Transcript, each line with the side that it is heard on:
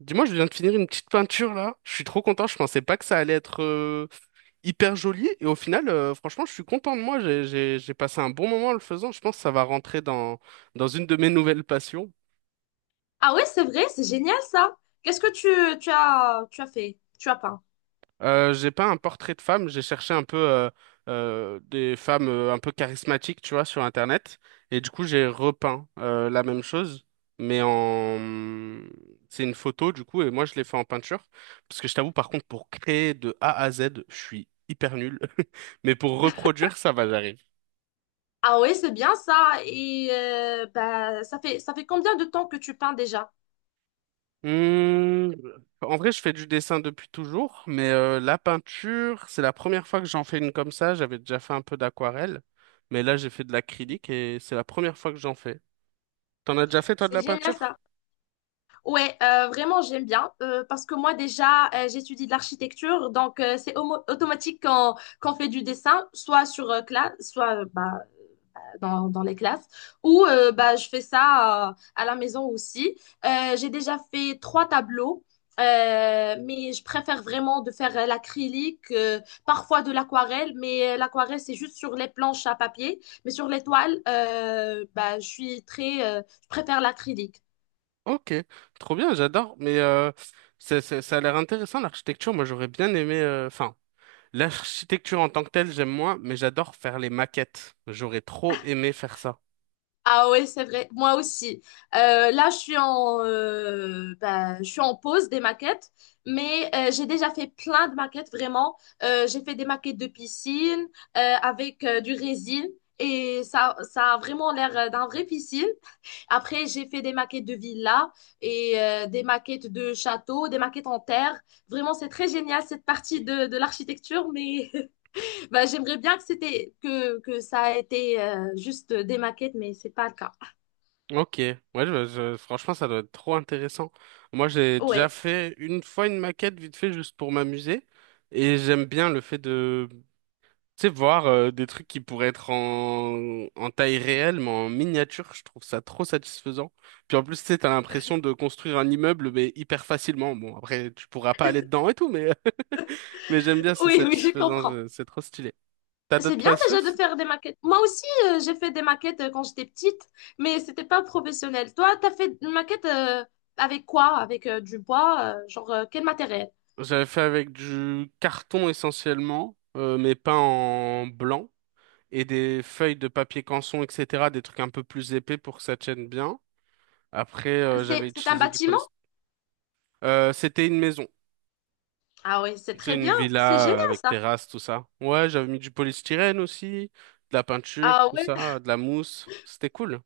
right: Dis-moi, je viens de finir une petite peinture là. Je suis trop content. Je pensais pas que ça allait être hyper joli. Et au final, franchement, je suis content de moi. J'ai passé un bon moment en le faisant. Je pense que ça va rentrer dans une de mes nouvelles passions.
left: Ah ouais, c'est vrai, c'est génial ça. Qu'est-ce que tu as fait? Tu as peint.
right: J'ai pas un portrait de femme, j'ai cherché un peu des femmes un peu charismatiques, tu vois, sur Internet. Et du coup, j'ai repeint la même chose, mais en... C'est une photo, du coup, et moi, je l'ai fait en peinture. Parce que je t'avoue, par contre, pour créer de A à Z, je suis hyper nul. Mais pour reproduire, ça va, j'arrive.
left: Ah ouais, c'est bien ça. Et bah, ça fait combien de temps que tu peins déjà?
right: Hum, en vrai, je fais du dessin depuis toujours, mais la peinture, c'est la première fois que j'en fais une comme ça. J'avais déjà fait un peu d'aquarelle, mais là, j'ai fait de l'acrylique et c'est la première fois que j'en fais. T'en as déjà fait, toi, de
left: C'est
right: la
left: génial
right: peinture?
left: ça. Ouais, vraiment j'aime bien parce que moi déjà j'étudie de l'architecture donc c'est automatique quand qu'on fait du dessin soit sur classe soit bah, dans les classes. Ou bah, je fais ça à la maison aussi. J'ai déjà fait trois tableaux. Mais je préfère vraiment de faire l'acrylique, parfois de l'aquarelle, mais l'aquarelle, c'est juste sur les planches à papier. Mais sur les toiles, bah, je suis très, je préfère l'acrylique.
right: Ok, trop bien, j'adore. Mais ça a l'air intéressant, l'architecture. Moi, j'aurais bien aimé... Enfin, l'architecture en tant que telle, j'aime moins, mais j'adore faire les maquettes. J'aurais trop aimé faire ça.
left: Ah ouais, c'est vrai. Moi aussi. Là, bah, je suis en pause des maquettes, mais j'ai déjà fait plein de maquettes, vraiment. J'ai fait des maquettes de piscine avec du résine. Et ça a vraiment l'air d'un vrai piscine. Après, j'ai fait des maquettes de villas et des maquettes de châteaux, des maquettes en terre. Vraiment, c'est très génial cette partie de l'architecture, mais bah, j'aimerais bien que ça a été juste des maquettes, mais c'est pas le cas.
right: Ok, ouais, franchement, ça doit être trop intéressant. Moi, j'ai déjà
left: Ouais,
right: fait une fois une maquette vite fait juste pour m'amuser, et j'aime bien le fait de, tu sais, voir des trucs qui pourraient être en taille réelle, mais en miniature. Je trouve ça trop satisfaisant. Puis en plus, tu sais, t'as l'impression de construire un immeuble, mais hyper facilement. Bon, après, tu pourras pas aller dedans et tout, mais mais j'aime bien, c'est
left: oui, oui, je
right: satisfaisant,
left: comprends.
right: c'est trop stylé. T'as
left: C'est
right: d'autres
left: bien
right: passions?
left: déjà de faire des maquettes. Moi aussi, j'ai fait des maquettes quand j'étais petite, mais c'était pas professionnel. Toi, t'as fait une maquette avec quoi? Avec du bois, genre quel matériel?
right: J'avais fait avec du carton essentiellement, mais peint en blanc, et des feuilles de papier canson, etc., des trucs un peu plus épais pour que ça tienne bien. Après,
left: C'est,
right: j'avais
left: c'est un
right: utilisé du
left: bâtiment?
right: polystyrène. C'était une maison,
left: Ah oui, c'est
right: c'était
left: très
right: une
left: bien. C'est génial
right: villa avec
left: ça.
right: terrasse, tout ça. Ouais, j'avais mis du polystyrène aussi, de la peinture,
left: Ah
right: tout
left: ouais,
right: ça, de la mousse. C'était cool.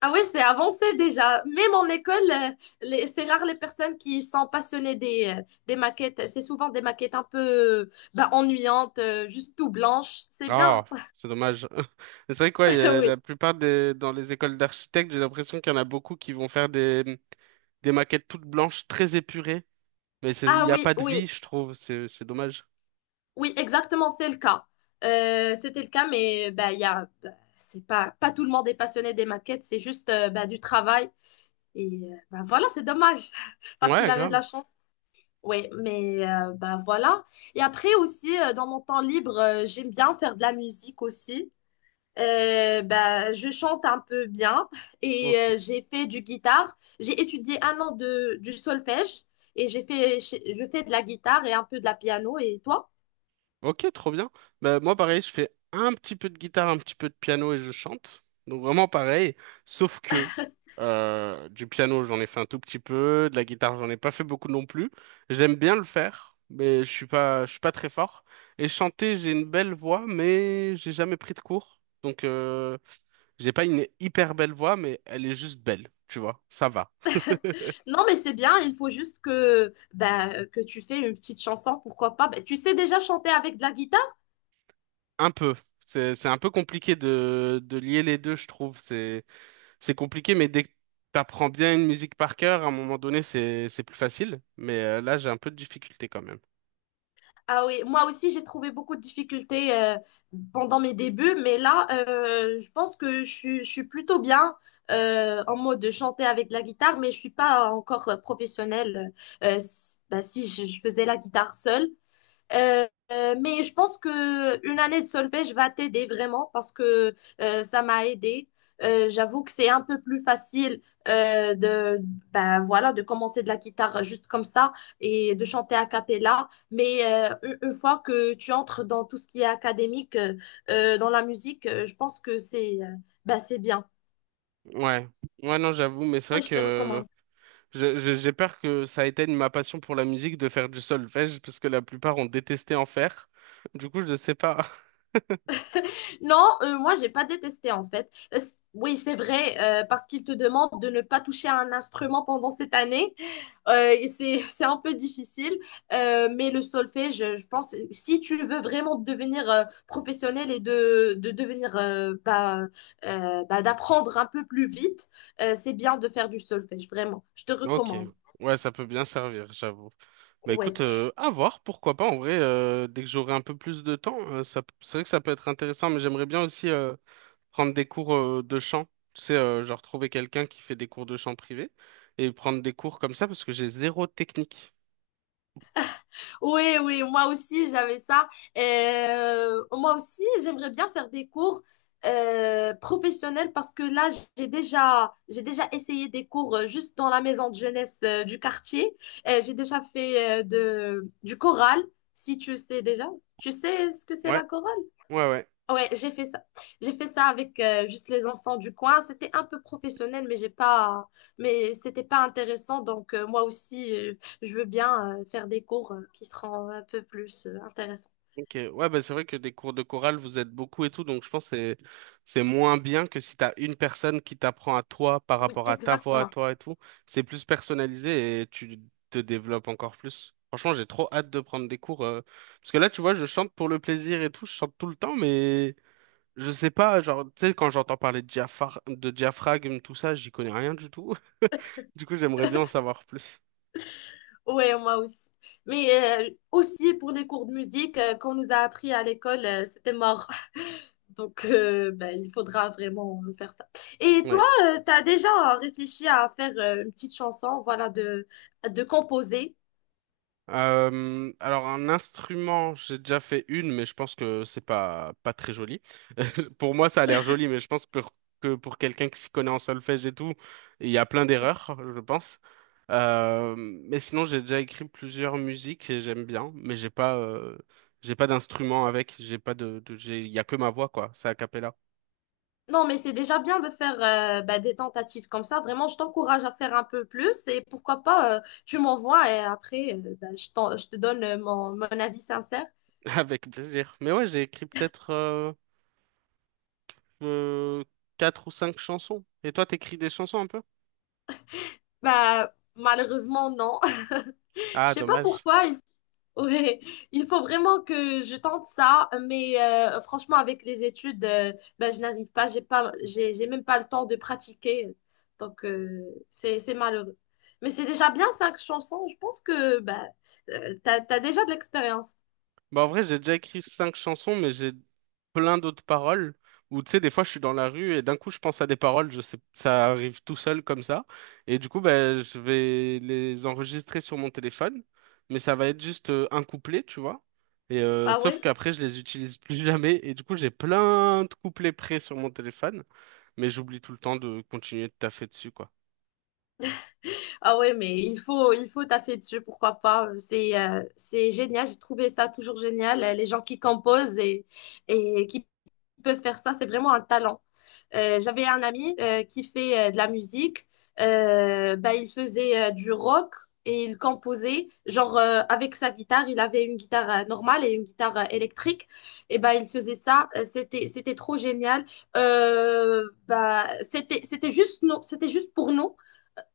left: ah ouais, c'est avancé déjà. Même en école, c'est rare les personnes qui sont passionnées des maquettes. C'est souvent des maquettes un peu bah, ennuyantes, juste tout blanches. C'est
right: Ah,
left: bien.
right: c'est dommage. C'est vrai quoi, il y a
left: Oui.
right: la plupart des dans les écoles d'architectes, j'ai l'impression qu'il y en a beaucoup qui vont faire des maquettes toutes blanches, très épurées, mais il
left: Ah
right: n'y a
left: oui,
right: pas de
left: oui.
right: vie, je trouve. C'est dommage.
left: Oui, exactement, c'est le cas. C'était le cas, mais bah, bah, c'est pas tout le monde est passionné des maquettes, c'est juste bah, du travail. Et bah, voilà, c'est dommage, parce qu'il
right: Ouais,
left: avait de la
right: grave.
left: chance. Oui, mais bah, voilà. Et après aussi, dans mon temps libre, j'aime bien faire de la musique aussi. Bah, je chante un peu bien et
right: Ok.
left: j'ai fait du guitare. J'ai étudié un an du solfège et je fais de la guitare et un peu de la piano. Et toi?
right: Ok, trop bien. Bah, moi, pareil, je fais un petit peu de guitare, un petit peu de piano et je chante. Donc, vraiment pareil. Sauf que du piano, j'en ai fait un tout petit peu. De la guitare, j'en ai pas fait beaucoup non plus. J'aime bien le faire, mais je suis pas très fort. Et chanter, j'ai une belle voix, mais j'ai jamais pris de cours. Donc, j'ai pas une hyper belle voix, mais elle est juste belle. Tu vois, ça va.
left: Non, mais c'est bien, il faut juste que, bah, que tu fais une petite chanson, pourquoi pas. Bah, tu sais déjà chanter avec de la guitare?
right: Un peu. C'est un peu compliqué de lier les deux, je trouve. C'est compliqué, mais dès que t'apprends bien une musique par cœur, à un moment donné, c'est plus facile. Mais là, j'ai un peu de difficulté quand même.
left: Ah oui, moi aussi j'ai trouvé beaucoup de difficultés pendant mes débuts, mais là je pense que je suis plutôt bien en mode de chanter avec la guitare, mais je suis pas encore professionnelle. Si, bah, si je faisais la guitare seule, Euh, mais je pense que une année de solfège va t'aider vraiment parce que ça m'a aidé. J'avoue que c'est un peu plus facile de ben voilà de commencer de la guitare juste comme ça et de chanter a cappella. Mais une fois que tu entres dans tout ce qui est académique dans la musique, je pense que c'est ben, c'est bien.
right: Ouais. Ouais, non, j'avoue, mais c'est
left: Moi,
right: vrai
left: je te
right: que
left: recommande.
right: j'ai peur que ça éteigne ma passion pour la musique de faire du solfège, parce que la plupart ont détesté en faire. Du coup, je sais pas.
left: Non, moi, j'ai pas détesté en fait. Oui, c'est vrai, parce qu'il te demande de ne pas toucher à un instrument pendant cette année. Et c'est, c'est un peu difficile. Mais le solfège, je pense, si tu veux vraiment devenir professionnel et de devenir, d'apprendre un peu plus vite, c'est bien de faire du solfège, vraiment. Je te
right: Ok.
left: recommande.
right: Ouais, ça peut bien servir, j'avoue. Bah écoute,
left: Ouais.
right: à voir, pourquoi pas. En vrai, dès que j'aurai un peu plus de temps, ça, c'est vrai que ça peut être intéressant, mais j'aimerais bien aussi prendre des cours de chant. Tu sais, genre trouver quelqu'un qui fait des cours de chant privé et prendre des cours comme ça parce que j'ai zéro technique.
left: Oui, oui, moi aussi, j'avais ça. Moi aussi, j'aimerais bien faire des cours professionnels parce que là, j'ai déjà essayé des cours juste dans la maison de jeunesse du quartier. J'ai déjà fait du choral, si tu sais déjà. Tu sais ce que c'est
right: Ouais,
left: la chorale?
right: ouais, ouais.
left: Ouais, j'ai fait ça. J'ai fait ça avec juste les enfants du coin. C'était un peu professionnel, mais c'était pas intéressant. Donc moi aussi, je veux bien faire des cours qui seront un peu plus intéressants.
right: Ok, ouais, bah c'est vrai que des cours de chorale, vous êtes beaucoup et tout, donc je pense que c'est moins bien que si t'as une personne qui t'apprend à toi par
left: Oui,
right: rapport à ta voix à
left: exactement.
right: toi et tout. C'est plus personnalisé et tu te développes encore plus. Franchement, j'ai trop hâte de prendre des cours parce que là, tu vois, je chante pour le plaisir et tout, je chante tout le temps, mais je sais pas, genre, tu sais, quand j'entends parler de de diaphragme, tout ça, j'y connais rien du tout. Du coup, j'aimerais bien en savoir plus.
left: Ouais, moi aussi. Mais aussi pour les cours de musique qu'on nous a appris à l'école, c'était mort. Donc ben, il faudra vraiment faire ça. Et toi,
right: Ouais.
left: tu as déjà réfléchi à faire une petite chanson, voilà, de composer.
right: Alors un instrument, j'ai déjà fait une, mais je pense que c'est pas pas très joli. Pour moi, ça a l'air joli, mais je pense que pour quelqu'un qui s'y connaît en solfège et tout, il y a plein d'erreurs, je pense. Mais sinon, j'ai déjà écrit plusieurs musiques et j'aime bien, mais j'ai pas d'instrument avec, j'ai pas de, de- j'ai il y a que ma voix quoi, c'est a cappella.
left: Non, mais c'est déjà bien de faire bah, des tentatives comme ça. Vraiment, je t'encourage à faire un peu plus et pourquoi pas, tu m'envoies et après, bah, je te donne mon avis sincère.
right: Avec plaisir. Mais ouais, j'ai écrit peut-être euh, quatre ou cinq chansons. Et toi, t'écris des chansons un peu?
left: Bah, malheureusement, non. Je
right: Ah,
left: sais pas
right: dommage.
left: pourquoi. Ouais, il faut vraiment que je tente ça, mais franchement, avec les études, ben, je n'arrive pas, j'ai même pas le temps de pratiquer. Donc, c'est malheureux. Mais c'est déjà bien cinq chansons. Je pense que bah t'as déjà de l'expérience.
right: Bah, en vrai, j'ai déjà écrit cinq chansons, mais j'ai plein d'autres paroles où, tu sais, des fois, je suis dans la rue et d'un coup, je pense à des paroles, je sais, ça arrive tout seul comme ça. Et du coup, bah, je vais les enregistrer sur mon téléphone, mais ça va être juste un couplet, tu vois. Et
left: Ah
right: sauf
left: ouais?
right: qu'après, je les utilise plus jamais. Et du coup, j'ai plein de couplets prêts sur mon téléphone, mais j'oublie tout le temps de continuer de taffer dessus, quoi.
left: Ah ouais, mais il faut taffer dessus, pourquoi pas. C'est génial, j'ai trouvé ça toujours génial. Les gens qui composent et qui peuvent faire ça, c'est vraiment un talent. J'avais un ami qui fait de la musique. Bah, il faisait du rock et il composait, genre avec sa guitare. Il avait une guitare normale et une guitare électrique. Et bah, il faisait ça. C'était trop génial. Bah, c'était juste nous, c'était juste pour nous.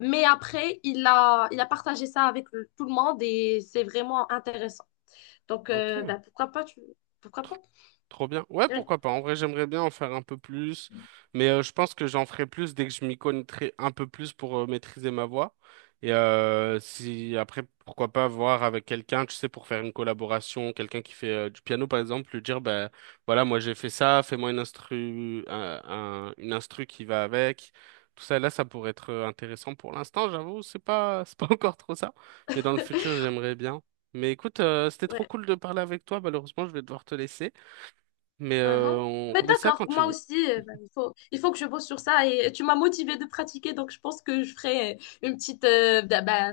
left: Mais après, il a partagé ça avec tout le monde et c'est vraiment intéressant. Donc,
right: Ok.
left: bah, pourquoi pas, pourquoi pas?
right: Trop bien. Ouais,
left: Ouais,
right: pourquoi pas. En vrai, j'aimerais bien en faire un peu plus, mais je pense que j'en ferai plus dès que je m'y connaîtrai un peu plus pour maîtriser ma voix. Et si après, pourquoi pas voir avec quelqu'un, tu sais, pour faire une collaboration, quelqu'un qui fait du piano par exemple, lui dire, ben voilà, moi j'ai fait ça, fais-moi une instru, une instru qui va avec. Tout ça, là, ça pourrait être intéressant pour l'instant, j'avoue, c'est pas, c'est pas encore trop ça, mais dans le futur, j'aimerais bien. Mais écoute, c'était trop
left: ouais.
right: cool de parler avec toi. Malheureusement, je vais devoir te laisser. Mais
left: Uhum.
right: on
left: Mais
right: remet ça
left: d'accord,
right: quand tu
left: moi
right: veux.
left: aussi, bah, il faut que je bosse sur ça et tu m'as motivée de pratiquer, donc je pense que je ferai une petite, bah, bah,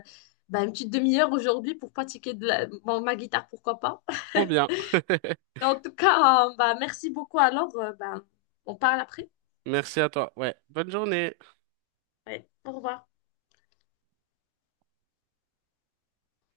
left: bah, une petite demi-heure aujourd'hui pour pratiquer bon, ma guitare, pourquoi pas.
right: Trop bien.
left: En tout cas, bah, merci beaucoup alors, bah, on parle après.
right: Merci à toi. Ouais. Bonne journée.
left: Ouais, au revoir.